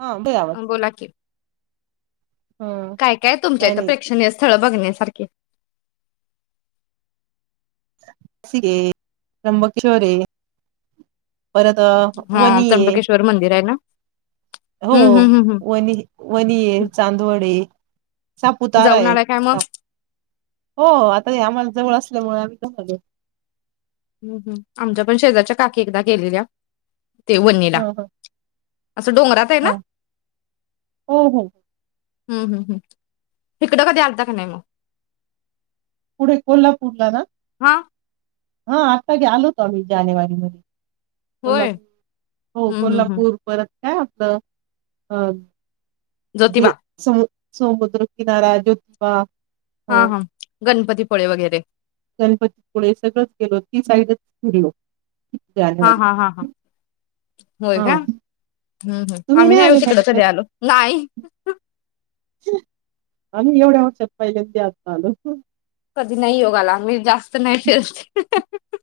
हा बघ आवाज अ बोला की. ह काय काय तुमच्या इथं प्रेक्षणीय स्थळ बघण्या हलके [unintelligible] त्र्यंबकिशोर हे परत अ हा वणी ये त्र्यंबकेश्वर मंदिर आहे ना हो हम्म हम्म हम्म वणी वणी ए हम्म चांदवड ए. सापुतारा जाऊन ए आलाय काय मग साप. हो आता आम्हाला जवळ असल्यामुळ आमी [unintelligible] हम्म हम आमच्या पण शेजारच्या काकी एकदा गेलेल्या. ते वनिला ह असं डोंगरात हायं ना? ह हो हो हम्म हम् हम् हिकडं कधी आलता का नाय मग? पुढे कोल्हापूरला ना? हा हा आत्ता घे आलोतो आम्ही जानेवारी मधे. होय कोल्हापूर. हो हम्म हम्म हम्म कोल्हापूर परत काय आपलं अ ज्योतिबा हे सम समुद्र किनारा ज्योतिबा हा हा गणपति फळे वगैरे गणपतिपुळे सगळंच केल ती साईडच फिरलो हा जानेवारी हा हा हा होय हा काय? हंम्म तुम्ही आम्ही नाही नाय ओ आले नाही सध्या का त्या तिकड आलो दिवशी? नाय आम्ही एवढ्या वर्षात पहिल्यांदा आत्ता आलो हां कधी नाय योग आला मी जास्त नाय फिरत [unintelligible]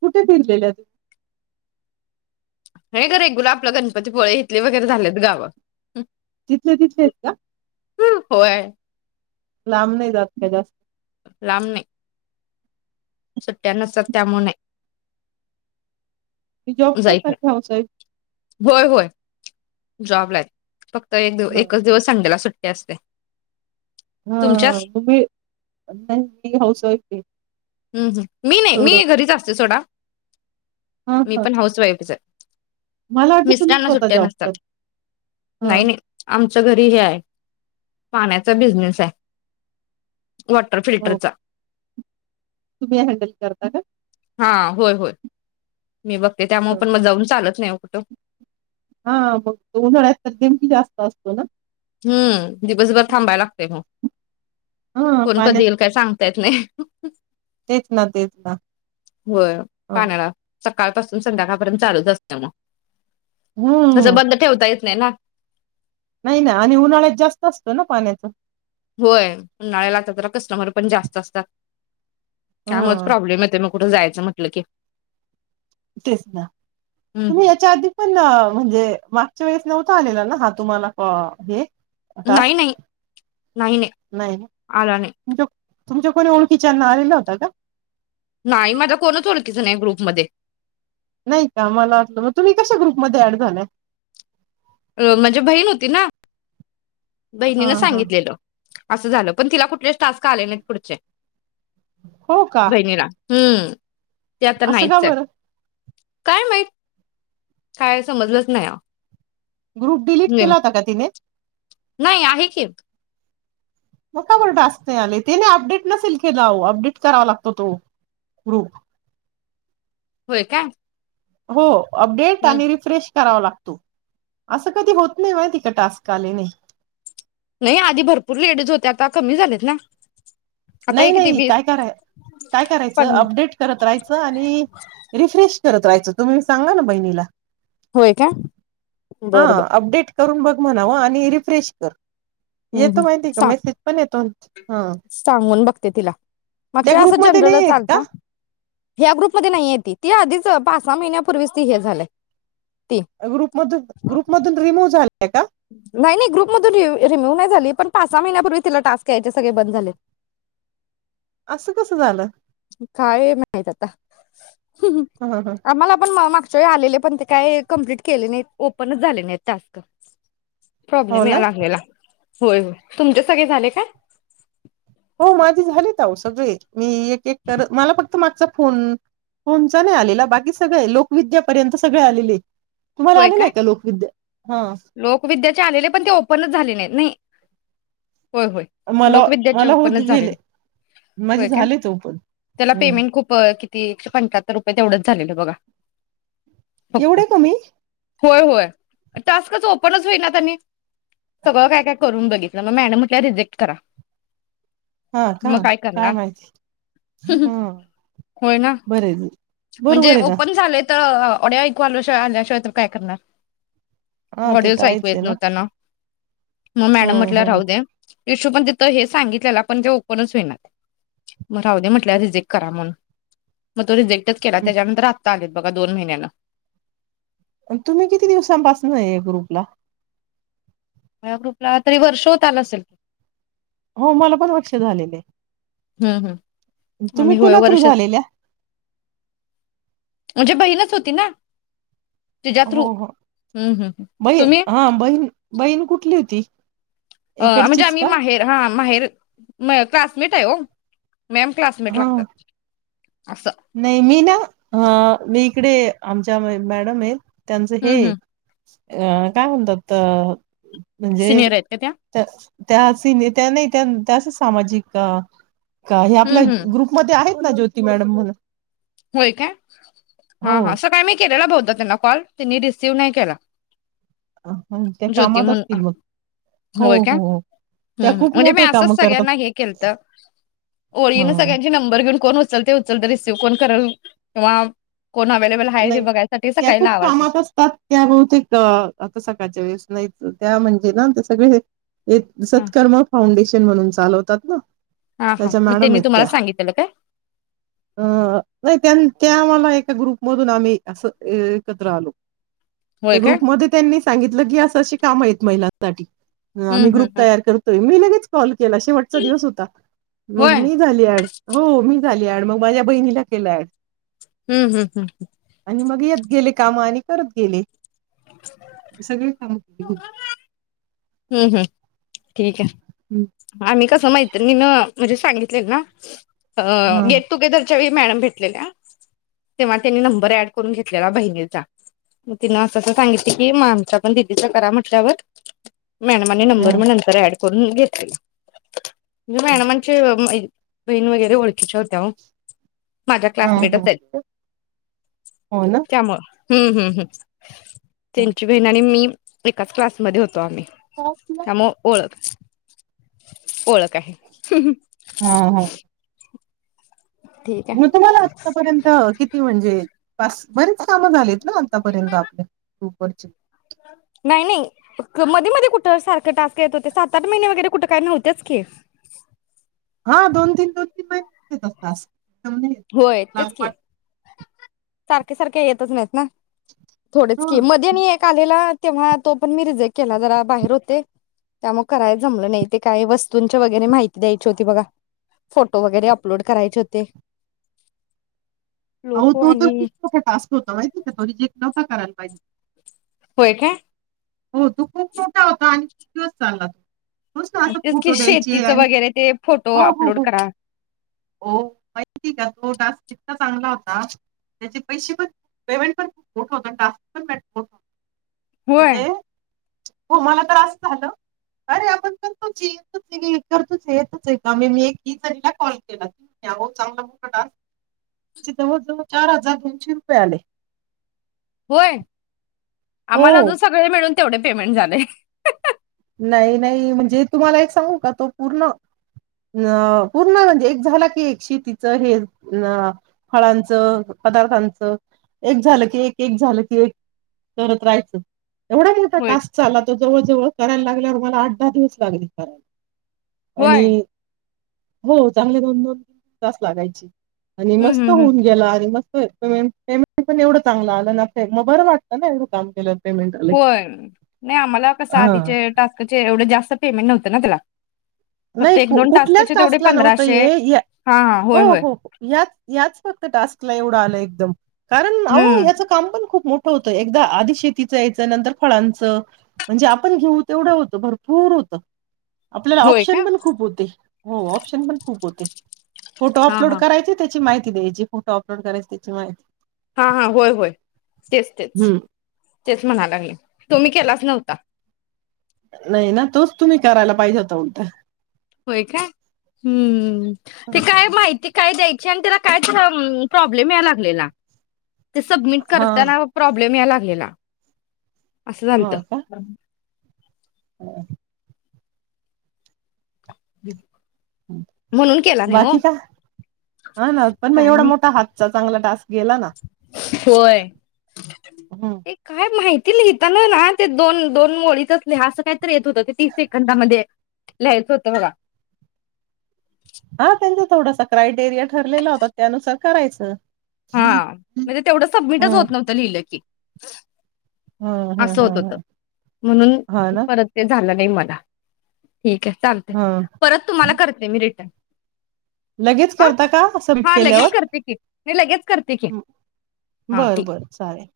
कुठे फिरलेल्यात हे घर आपलं गणपतिपुळे इथले वगैरे झालेत गाव. तिथले तिथले आहेत का? हंम्म होय लांब नाही जात का जास्त? लांब नाय सुट्टया नसतात त्यामुळं नाही. तुम्ही जॉब हो जाईल करतात ना का हाऊस वाईफ? होय, होय. जॉबला हायत फत्क एक हा एकच दिवस संडेला सु जास्त आहे हम्म तुम्ही त्यांची हाऊस वाईफ आहे. हम्म हम्म मी नाही सोड मी घरीच असते सोडा हम्म मी पण हाऊसवाईफच आहे. मला वाटलं तुम्ही मिस्टरांना स्वतः सुट्ट्या जॉब करता. नसतात हा नाही नाही आमच्या घरी हे आहे. पाण्याचा बिझनेस आहे वॉटर फिल्टरचा तुंम्ही हँडल करता का? हा होय होय मी बघते त्यामुळे हा पण चालत नाही ओ. कुठ हा मग उन्हाळ्यात तर टीम पण जास्त असतो ना हंम्म दिवसभर थांबायला लागतय मग हा पोर कधी पाण्यात येईल काय सांगता येत नाही? तेच ना तेच ना. होय हा पाण्याला सकाळं पासुन संध्याकाळ पर्यंत चालुच असत मग तसं हम्म. बंद ठेवता येत नाय ना नाही ना आणि उन्हाळ्यात जास्त असतो ना पाण्याचा होय उन्हाळा लागला तर कस्टमर पण जास्त असतात त्यामुळच हा प्रॉब्लम येतोय मग कुठं जायचं म्हटलं की तेच ना तुम्ही हम्म याच्या आधी पण म्हणजे मागच्या वेळेस नव्हता आलेला ना हा तुम्हाला कॉ हे नाई टास्क नाई नाई नाई नाही ना आला नाई. तुमच्या तुमच्या कोणी ओळखीच्याना आलेला होता का? नाई माझ्या कोणच ओळखीच नाही ग्रुपमध्ये नाई का मला वाटलं म तुम्ही कशा ग्रुपमध्ये ऍड झालाय? अ म्हणजे बहीण होती ना हा बहिणीने हा सांगितलेल असं झालं पण तिला कुठलेच टास्क आले नाईत पुढचे. हो का बहिणीला हम्म ते आता असं का नाहीचायत बरं काय माहित काय समजलंच नाही अहो ग्रुप डिलीट नेम केला होता का तिने नाही आहे की असं कुठं असतय आणि तीने अपडेट नसेल केला आवो अपडेट करावा लागतो तो ग्रुप व्हय काय? हो अपडेट हम्म. आणि रिफ्रेश करावं लाग असं कधी होत नाही व्हय तिथं टास्क आले नाही. नाई आधी भरपूर लेडीज होत्या आता कमी झालेत ना. आता हे नाही किती नाही वीस काय कराय काय करायचं पन्ना अपडेट करत राहायचं आणि रिफ्रेश करत राहायचं तुम्ही सांगाना बहिणीला होय काय बर बर करुन बघ म्हणाव आणि रिफ्रेश कर हम्म येतो हम्म माहितीये का सांग मेसेज पण येतो हां म्हणून बघते तिला मागच्यावेळी असच नाही जनरलच आहेत का आलता ह्या ग्रुप मध्ये नाईये ती ती आधीच क पाच सहा महिन्यापूर्वीच ती हे झाल्यात त्या ग्रुपमधून ग्रुपमधून रिमूव्ह झाले. [unintelligible] नाई नाई ग्रुप मधून री रिमुव्ह नाई झाली पण पाच सहा महिन्यापूर्वीच तिला टास्क यायचे सगळे बंद झालेत. आसं कसं झालं? काय माहित आता हम्म ह ह आम्हाला पण मा मा ते आलेले पण ते काय कंप्लीट केले नाइत ओपनच झाले नाय टास्क हो प्रॉब्लेम ना याय लागलेला. होय होय तुमचे सगळे झाले काय? हो माझे झालेत अहो सगळे. मी एक एक तर मला फक् तो मागचा फोन फोनचा नाही आलेला बाकी सगळे लोकविद्यापर्यंत सगळे आलेलेत तुम्हाला होय आलेलाये काय का लोकविद्या? हा लोकविद्याचे आलेले पण ते ओपनच झालेले नाही. नई होय, होय मला लोकविद्याचे मला होत ओपनच झाले गेले नाही. माझे होय काय? झाले तो पण त्याला हम्म पेमेंट खूप ती एकशे पंच्याहत्तर रुपये तेवढंच झालेल बघा. फक्त एवढ कमी? होय होय टास्कच ओपनच होईनात आणि सगळ काय काय करून बघि म्हणून मॅडम म्हटल्या रिजेक्ट करा. हा का मग काय करणार माहिती हं होय ना बरय म्हणजे ओपन झालय त अ ऑडिओ ऐकू आल्या शिय आल्याशिवाय तर काय करणार? हा ते तर ऑडिओच ऐकू आहेच येत आहे नव्हता ना. म मॅडम हम्म म्हटल्या हम्म राहू दया इशू पण तिथं हे सांगितलेला पण ते ओपनच होईनात. मग राहू दे म्हटलं रिजेक्ट करा म्हणून, मग तो रिजेक्ट [unintelligible] केला हम्म. त्याच्यानंतर आ चालेत बघा दोन महिन्याला. अन तुम्ही किती दिवसांपासून हाय या ग्रुपला? मला ग्रुपला तरी वर्ष होत आल असल की हो मला पण लक्षात आलेले हं, हं तुम्ही कुणा थ्रू झालेल्या? म्हणजे बहीणच होती ना? तिच्या थ्रू हो हो हम्म हम्म बई तुम्ही हा बहीण बहीण कुठली होती? अ म्हणजे इकडचीच आम्ही का माहेर हा माहेर सास मीठ आहे हो. मॅम क्लासमेट हा लागतात असं नाही मी ना ह मी तिकडे आमच्या मॅडम आहेत त्यांचं हम्म हे हम्म अ काय म्हणतात. म्हणजे सिनियर आहेत का त्या त्या नाही त्या त्याच सामाजिक का हे आपल्या हम्म हम्म ग्रुपमध्ये आहेत ना ज्योती मॅडम मला होय का हा हा हो असं काय मी केलेला बहुतेक त्यांना कॉल त्यांनी रिसीव्ह नाही केला. त्या ज्योती कामात असतील मग म्हणून हो होय काय हो त्या खूप म्हणजे मी मोठे असचं काम करतात सगळ्यांना हे केलतं ह ओळीनं सगळ्यांचे नंबरं घेऊन कोण उचलतंय उचलतंय रिसिव्ह करून [unintelligible] नाही त्या खूप कामात असतात त्या बहुतेक आता सकाळच्या वेळेस नाही त्या म्हणजे ना ते सगळे हा सत्कर्मा फाउंडेेशन म्हणून चालवतात ना हा हा त्याच्या मग मॅडम त्यांनी आहेत तुम्हाला त्या सांगितलेलं काय अ नाही त्यां त्या मला एक ग्रुप मधून आम्ही असं एकत्र आलो. होय त्या काय ग्रुप म त्यांनी सांगितलं की असं शिक काम आहेत महिलांसाठी हम हम्म हम्म ग्रुप हम्म तयार करतोय मी लगेच कॉल ला शेवटचा दिवस होता, होय मग मी झाली एड हो मी झालीअड मग माझ्या बहिणीला केला अड हम्म हम्म हम्म हम गेले काम आणि करत गेले. सगळी कामं [inaudible] हम्म हम् ठीक आहे. आम्ही कसं मैत्रीणीनं म्हणजे सांगितलेल ना अ हा गेट टुगेदर त्यावेळी मॅडम भेटलेल्या तेव्हा त्यांनी नंबर ऍड करून घेतलेला बहिणीचा मग तिन अस अस सांगितल की आमच्या पण दिदीचा करा म्हटल्यावर मॅडमानी नंबर हा मग नंतर ऍड करुन घेतली. तुला मॅडमाची म्हणज बहिण वगैरे ओळखीच्या होत्या ओ माझ्या हा हा क्लासमेटच आहेत हो ना त्यामुळं, हम्म हम् हम् त्यांची बहीण आणि मी एकाच क्लासमध्ये होत. होतो आम्ही त्यामुळे ओळख [inaudible] ओळख आहे. हा हा ठीक मग आहे तुम्हाला आत्तापर्यंत किती म्हणजे टास्क बरेच कामं झालेत ना आतापर्यंत आपले हो पच [unintelligible] नाही नाही मध्ये मध्ये कुठ सारखं टास्क येत होते सात आठ महिने वगैरे कुठे काही नव्हतेच की, हा दोन तीन दोन तीन महिने होतात टास्क समज होय लाल तेच की मा सारखे सारखे येतच नाहीत ना. थोडेच हा की मध्ये आणि एक आलेला तेव्हा तो पण मी रिझेक्ट केला जरा बाहेर होते तेव्हा मी तो रिजेक्ट केला तेव्हा मी जरा बाहेर होते त्यामुळे करायलाच जमलं नाही ते काही वस्तूंच्या वगैरे माहिती द्यायची होती बघा फोटो वगैरे अपलोड करायचे होते. आओ लोक तो तर आणि खूप मोठा टास्क होता माहितीय का तो रिजेक्ट तर करायल पाहिजे. होय काय? किती दिवस चालला तो. नुसतं असं तेच की फोटो द्यायची शेतीचं आणि वगैरे ते फोटो हो हो अपलोड हो करा हो माहिती आहे का तो टास्क. टास्क पण चांगला होता त्याचे पैसे पण पेमेंट पण खूप मोठा होता टास्क पण होय. म्हणजे हो मला तर असं झालं अरे आपण तर तो येत करतच येतच आहे का मी मी एक ही जणीला कॉल केला तर आहो चांगला मोठा टास्क आहे जवळ जवळ चार हजार दोनशे रुपये आले. होय. आम्हाला हो अजुन सगळे मिळून तेवढे पेमेंट झालय नाही नाही म्हणजे तुम्हाला एक सांगू का तो पूर्ण अ पूर्ण म्हणजे एक झाला की एक शेतीच हे अ फळांचं पदार्थांचं एक झालं की एक एक झालं की एक करत राहायचं. एवढा मोठा होय टास्क चाललातो जवळ जवळ करायला लागल्यावर मला आठ- दहा दिवस लागले करायला होय आणि हो चांगले दोन- दोन तास लागायचे. आणि हम्म मस्त हम्म हम्म होऊन गेला आणि म पेमेंट पण एवढं चांगलं आलं न मग बरं वाटतं ना एवढं काम केलं. पेमेंट आलं की होय नाय आम्हाला कस हा आधीचे टास्कचे एवढे जास्त पेमेंट नव्हतं ना त्याला फक्त नाही एक कु दोन कुठल्याच टास्कचे तेवढे टास्कला नव्हत पंधराशे हे हे हा हा होय हो होय हो हो याच याच फक्त टास्कला एवढं आलंय कारण अहो हम्म याच काम पण खूप मोठ होत एकदा आधी शेतीचं यायचं, नंतर फळांचं म्हणजे आपण घेऊ तेवढं होतं भरपूर होतं. आपल्याला होय का ऑप्शन पण खूप होते हो, ऑप्शन पण खूप होते. फोटो हा अपलोड हा करायचे त्याची माहि जे फोटो अपलोड करायचे त्याची माहिती हा हा होय होय तेच तेच हं. तेच म्हणा लागले तुम्ही केलाच नव्हता. नाही ना तोच तुम्ही करायला पाहिजे होता उलटा होय काय हम्म हं. ते काय माहिती काय द्यायची आणि त्याला कायतर प्रॉब्लेम यालं लागलेला ते सबमिट हां, करताना प्रॉब्लेम याला गेला असं झालंत. हां का? [inaudible] [inaudible] म्हणून केला नाही हो बाकी का हा ना पण मग काय एवढा नाही मोठा हातचा चांगला टास्क गेला ना. होय हं. ते काय माहिती ते लिहिताना ना ते दोन -दोन ओळीतच लिहा असं काहीतरी येत होत. ते तीस सेकंदामध्ये लिहायचं होतं बघा, हां, त्यांचा थोडासा क्रायटेरिया ठरलेला होता त्यानुसार करायचं हा म्हणजे तेवढं हं सबमिटच होत नव्हतं लिहिलं की [inaudible] हं हं असं होत हं होतं हं म्हणून, हा ना परत ते झालं नाही मला ठीके, चालतंय हं परत तुंम्हाला करतेमि रीटन. लगेच करता का? सम्मिंट केल्यावर? नय लगेच करते की हंम्म! हा बर ठीक बर चालेल.